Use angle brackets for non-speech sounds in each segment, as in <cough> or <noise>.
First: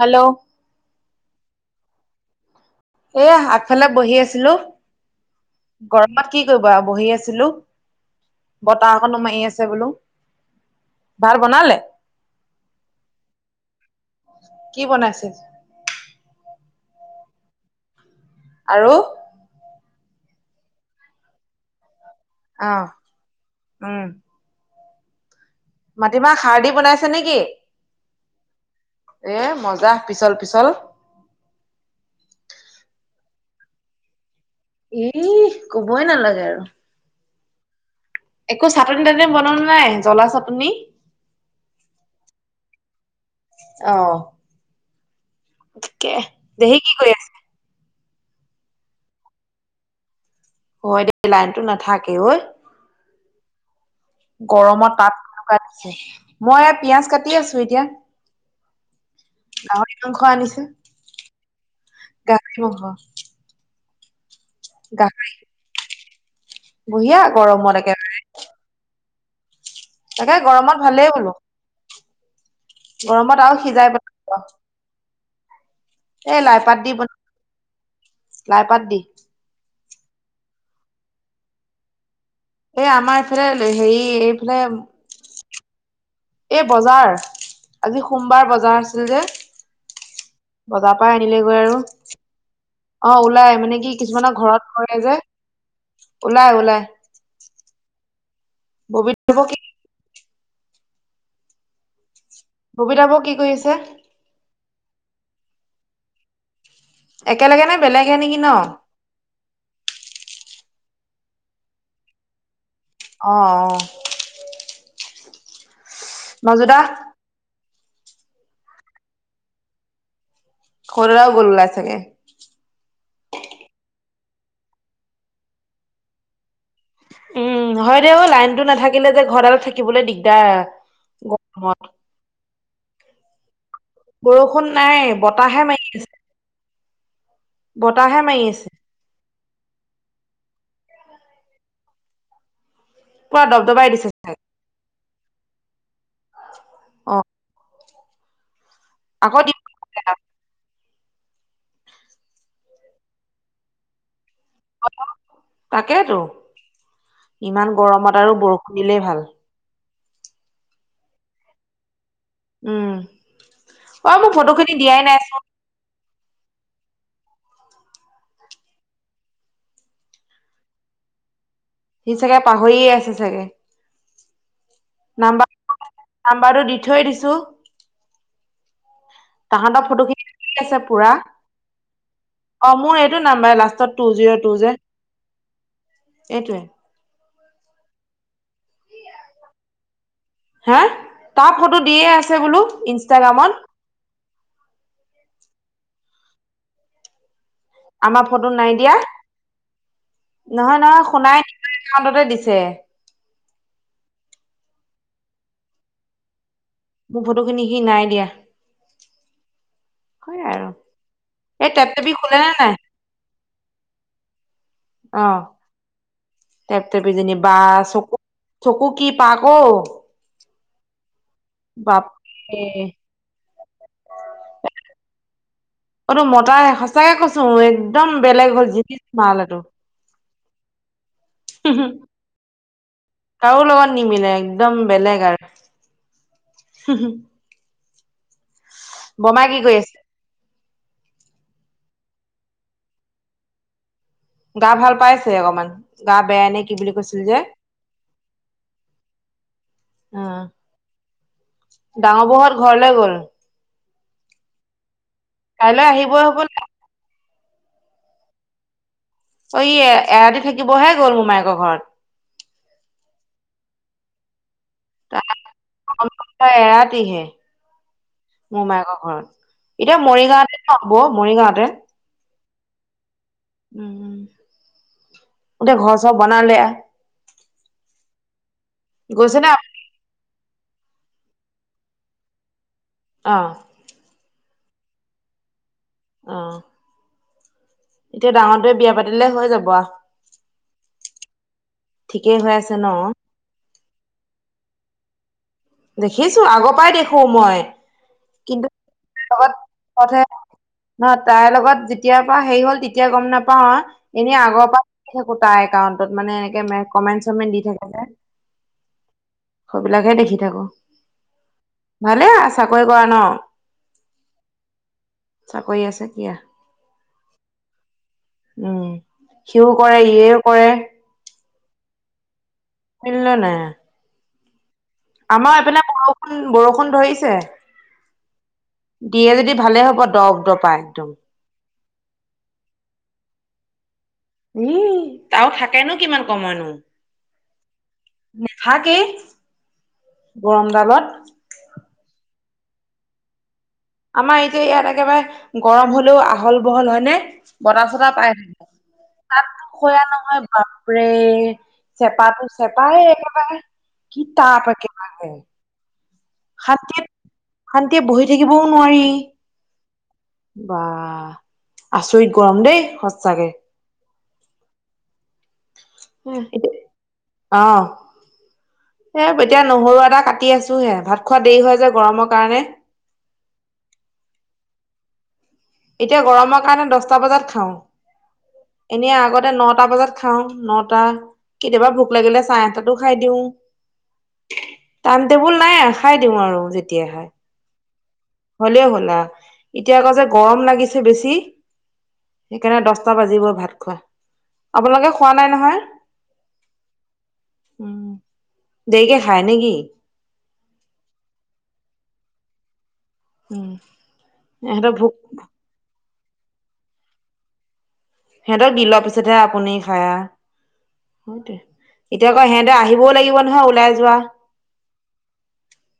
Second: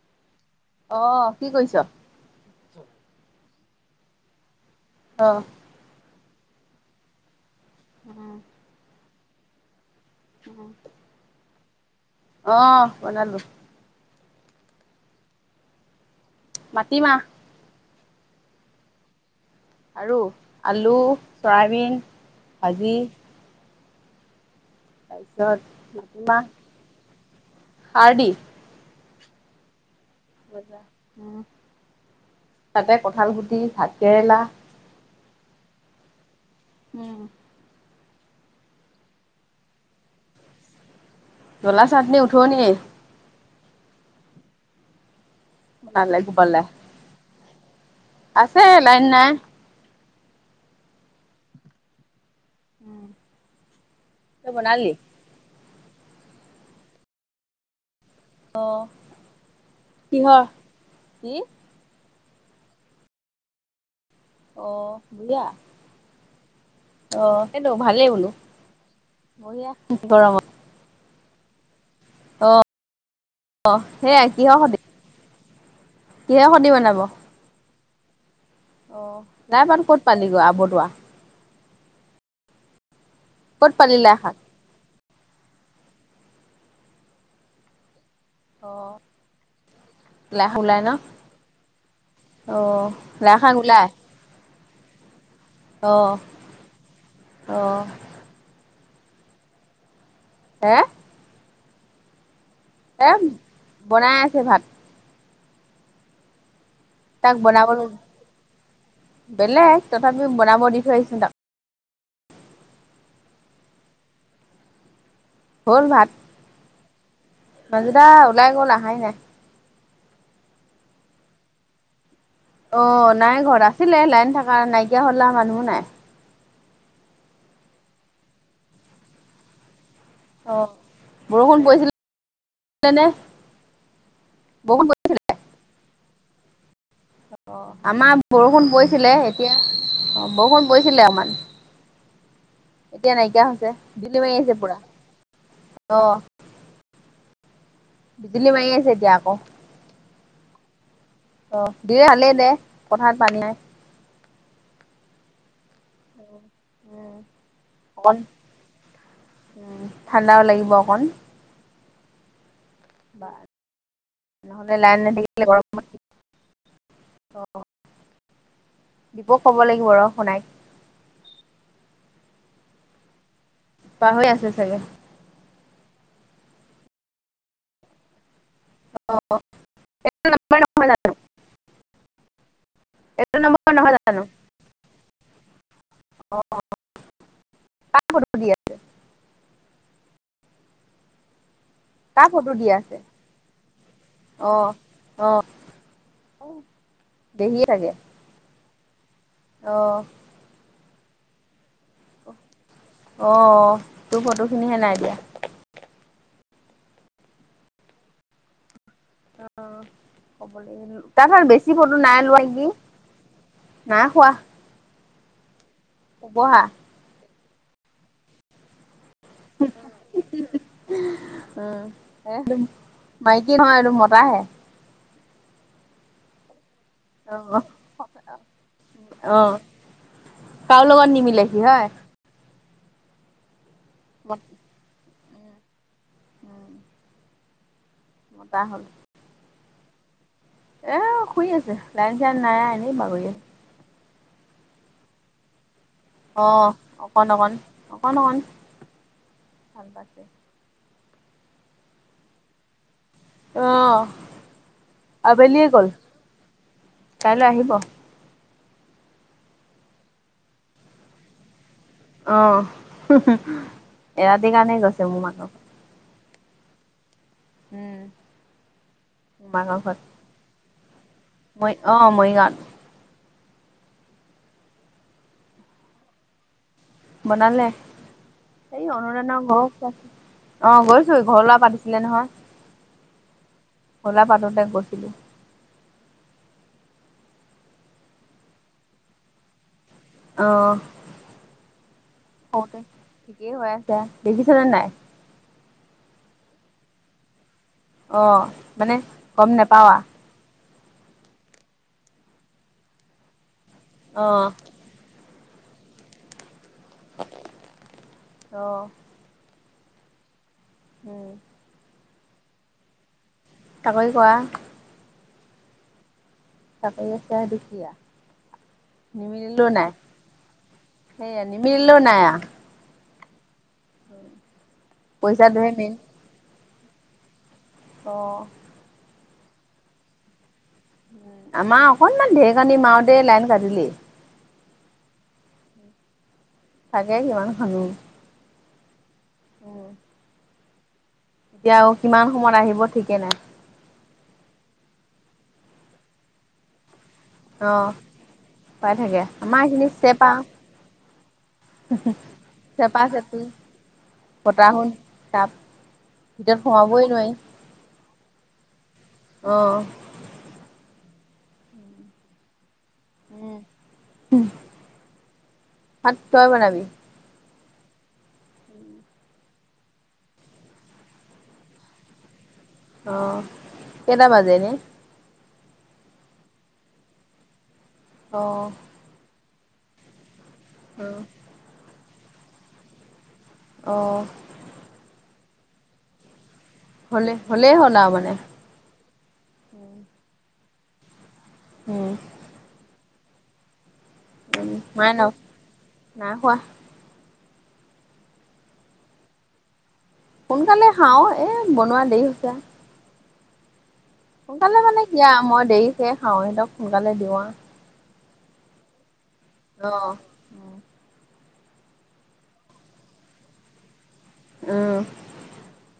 Hello. অ', কি কৰিছ? এয়া আগফালে বহি আছিলো। অ'। গৰমত কি কৰিবা বহি আছিলো বতাহ অকণো মাৰি আছে বোলো। উম। ভাত বনালে? অহ বনালো। কি বনাইছে? মাটি মাহঁ। আৰু? আৰু আলু চয়াবিন অ', ভাজি উম। তাৰপিছত মাটিমাহ খাৰ দি বনাইছে নে কি? খাৰ দি। এ মজা পিছল পিছল। ভজা। তাতে কঠালগুটি ভাত কেৰেলা ইহ ক'বই নালাগে আৰু। উম। একো চাটনি তাটনি বনোৱা নাই জ্বলা চাটনি? জলা চাটনি উঠনিয়ে? অ'। তাকে বনালে গোপালে দেহি কি কৰি আছে? আছে লাইন নাই। হয় দে লাইনতো নাথাকে ঐ। উম। গৰমত তাপ এনেকুৱা দিছে মই পিয়াজ কাটি আছো এতিয়া। গাহৰি মাংস কিহৰ আনিছে কি গাহৰি মাংস। অ', গাহৰি দিয়া। বঢ়িয়া অ', সেইটো গৰমত ভালেই একেবাৰে বোলো বঢ়িয়া গৰমত। ভালেই বোলো অ', গৰমত আৰু সিজাই সেয়াই পেল কিহৰ সতি এই কিহৰ সতি লাইপাত দি বনাব? বনাম লাইপাত দি। নাই বাৰু ক'ত পালিগৈ আবৰতোৱা? এই আমাৰ এইফালে ক'ত পালি হেৰি লাই শাক? এইফালে এই বজাৰ আজি সোমবাৰ বজাৰ আছিল যে। লাই শাক ওলাই ন? বজাৰৰ পৰা আনিলেগৈ আৰু। অ'। অ', লাই শাক ওলাই মানে কি কিছুমানৰ ঘৰত কৰে যে অ', ওলাই ওলাই। অ ববিতা বৌ হে ববিতা এ বৌ কি কৰি আছে বনাই আছে ভাত তাক একেলগে নে বনাবলৈ বেলেগে নেকি ন বেলেগ তথাপিও বনাব দি থৈ আহিছো তাক অ অ হল ভাত মাজুদা মাজদা ওলাই গল আহাই নাই সৰুদাদাও গল ওলাই চাগে অ নাই ঘৰত আছিলে লাইন থকা নাইকিয়া হল আ মানুহো নাই উম হয় দে অ লাইনটো নাথাকিলে যে ঘৰডালত থাকিবলৈ দিগদা অ বৰষুণ পৰিছিলে নে বৰষুণ নাই বতাহে মাৰি আছে অ আমাৰ মাৰি বৰষুণ আছে পৰিছিলে এতিয়া অ বৰষুণ পৰিছিলে অকমান এতিয়া পুৰা নাইকিয়া হৈছে দবদবাই দিছে বিজুলী চাগে মাৰি আছে পুৰা অ অ বিজলী মাৰি আছে এতিয়া আকৌ অ দিলে ভালেইদে পথাৰত পানী নাই তাকেইতো উম ইমান অকণ গৰমত আৰু বৰষুণ দিলেই ভাল ঠাণ্ডাও লাগিব অকণ উম বা অ মোক ফটো খিনি নহ'লে লাইন দিয়াই নাইচোন <unintelligible> অ দীপক কব লাগিব ৰ শুনাই সি চাগে পাহৰিয়ে আছে চাগে পাহৰি আছে চাগে নাম্বাৰ নাম্বাৰটো দি থৈ দিছো তাহাতৰ ফটো খিনি এইটো দি নম্বৰ আছে নহয় পুৰা জানো অ মোৰ এইটো নাম্বাৰ নম্বৰ নহয় লাষ্টত টু জানো জিঅ টু জে এইটোৱে কাক ফটো দিয় হা কাক ফটো দিয়ে কাৰ আছে ফটো বোলো দি আছে ইনষ্টাগ্ৰামত অ অ দেহিয়ে ছাগেই আমাৰ ফটো নাই দিয়া অ নহয় নহয় শুনাই এটা একাউণ্টতে দিছে অ তোৰ ফটোখিনিহে নাই দিয়া মোৰ ফটো খিনি সি নাই দিয়া অ হয় কব আৰু লাগিব তাত ঠাইত এই বেছি টেপ ফটো টেপি নাই খোলে লোৱা নে নেকি নাই নাই খোৱা অ হব হা ইহঁতে দুইজনি বা চকু কি পাকঅ উম এ বাপৰে মাইকী নহয় এইটো মতাহে এইতো মতাই সচাকে কৈছো অ', একদম বেলেগ হ'ল জিনিচ মাল এইটো কাও লগত নিমিলে সি হয় কাৰো লগত নিমিলে একদম বেলেগ আৰু মতা হল বোমা কি গৈ আছে এ শুই আছছে লাইন চাইন নাই এনেই বাগৰিাত গা ভাল পাইছে অকমান গা বেয়াাই নে অ', কি বুলি কৈছিল অকণ যে অকণ অকণ অকণ ভাল পাইছে অ ডাঙৰ বহত ঘৰলৈ গ'ল অ আবেলিয়ে কাইলৈ গ'ল আহিবই হবলা কাইলৈ আহিব অ ই এৰা দি থাকিবহে গ'ল মোমায়েকৰ ঘৰত অ এৰাতিৰ কাৰণেই গৈছে মোৰ মানহৰ এৰাতিহে উম, মোৰ মায়েকৰ ঘৰত মোৰ মাকৰ এতিয়া মৰিগাঁাৱতে হব মৰিগাওতে অঁ মৰিগাঁৱ উম গোটেই ঘৰ চব বনাইালে বনালে এই গৈছে অননান নে ঘৰ অ গৈছো ঘৰ ল'ৰা পাতিছিলে নহয় অ 'লা পাতোতে গৈছিলো অ এতিয়া ডাঙৰ দয়ে বিয়া পাতিলে হৈ যাব অ', ঠিকেই হৈ আছে ন কি হৈ আছা দেখিছনেে নাই দেখিছো আগৰ পৰাই দেখো মই অ কিন্তু মানে গম লগ নোপাৱা ন তাইৰ লগত যেতিয়াৰ পৰা হেৰি হ'ল তেতিয়া গম নাপাও অ এনে আগৰ পৰা থাকো তাৰ একাউণ্টত মানে এনেকে কমেণ্ট চমেণ্ট দি থাকে যে অ সেইবিলাকে দেখি থাকো উম ভালে চাকৰি কৰা ন তাকেই কোৱা চাকৰি আছে কিয় তাপ এছে দুখীয়া উম সিও কৰে ইয়েও কৰে সেইয়ান মিলিল ন পল নে আমাৰ পইচাটোহে এপিনে মেইন বৰষুণ বৰষুণ ধৰিছে অঁ দিয়ে যদি ভালে হ'ব দব দপা একদম আমাৰ অকনমান ঢেৰকানি মাও দে লাইন কাটিলি উম ত থাকেনো কিমান কমাইনো তাগে কিমান খানো নেভাগে <unintelligible> গৰমডালত এতিয়াও কিমান সময়ত আহিব ঠিকে নাই আমাৰ এতিয়া ইয়াত একেবাৰে গৰম হলেও আহল বহল হয়নেে অ বতাহ চতাহ পাই পাই থাকে আমাৰ এইখিনি তাতষয়া চেপা নহয় বাপৰে চেপাটো চেপা হ একেবাৰে কি তাপ বতাহো কেেবা তাপ ভিতৰত সোমাবই শান্তিত নোৱাৰি শান্তিয়ে বহি থাকিবও নোৱাৰি অঁ বা আচৰিত গৰম দেই সচ চাগে উম ভাত তই বনাবি অ এ এতিয়া নহৰু এটা কাটি আছো হে ভাত খোৱা দেৰি হয় যে গৰমৰ কাৰণে অ কেইটা বাজে নে? এতিয়া গৰমৰ কাৰণে দছটা বজাত খাওঁ। অ। এনেই আগতে নটা বজাত খাও নটা কেতিয়াবা ভোক লাগিলে চাৰে আঠটাতো খাই দিওঁ। অঁ। টাইম টেবুল নাই খাই দিওঁ আৰু যে হ'লে হ'লেই হ'ল না মানে। হ'লে শুনা উম এতিয়া আকৌ যে গৰম লাগিছে বেছি। উম। সেইকাৰণে দছটা বাজিব ভাত খোৱা। আপোনালোকে খোৱা নাই নহয়? নাই খোৱা উম দেৰিকে খাই নেকি? সোনকালে খাওঁ এ বনোৱা দেৰি হৈছে উম। সোনকালে ইহঁতৰ মানে ভোক কিয়া মই দেৰিকে খাওঁ সিহঁতক সোনকালে দিওঁ আৰু। সিহঁতক দি লোৱা পিছতহে আপুনি অঁ খাইয়া সেইতো এতিয়া আকৌ সিহঁতে আহিবও লাগিব নহয় ওলাই যোৱা। উম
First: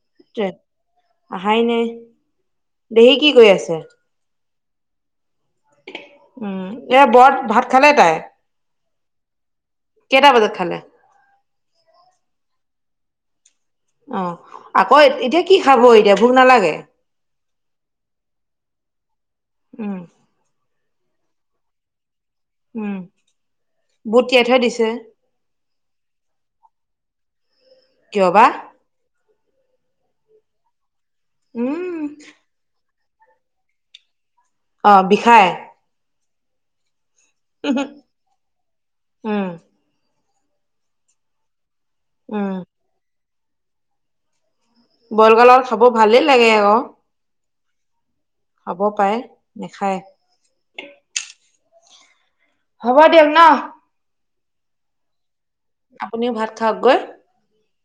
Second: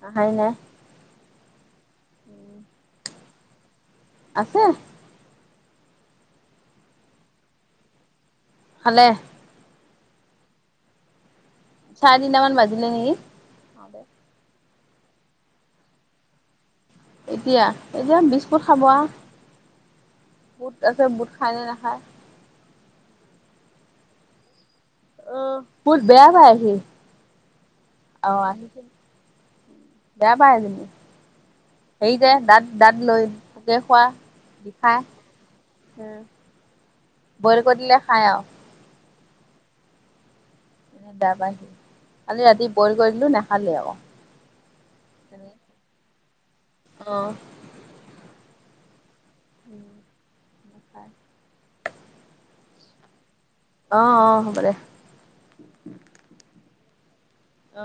অহাই সেইটোৱে নাই। আহাই নাই। দেহি কি কৰি আছে? আছে। উম এ বৰ ভাত খালে তাই? খালে। কেটা বোজাত খালে? চাৰে তিনিটামান বাজিলে নেকি? খাওঁতে। অ আকৌ এতিয়া কি খাব এতিয়া ভোক নালাগে? এতিয়া এতিয়া বিস্কুট খাব আৰু। উম। বুত আছে বুট খাইনে নাখায়। উম বুত তিয়াই থোই দিছে? আহ বুত বেয়া পাই হি কিয় বা আমাৰ। বেয়া পায় জানি উম সেই যে দাত দাত লৈ তাকে খোৱা। অঁ বিষাই। উম বইল কৰি দিলে খাই অ। অ। দাবা কালি উম ৰাতি বইল কৰি দিলো নাখালেও। বইল কৰিলে আৰু খাব ভালেই লাগে আকৌ। অঁ। খাব পাৰে নেখায়। নাই। হ'ব দিয়ক ন। অ অ হ'ব দে। আপুনিও ভাত খাওক গৈ। অ।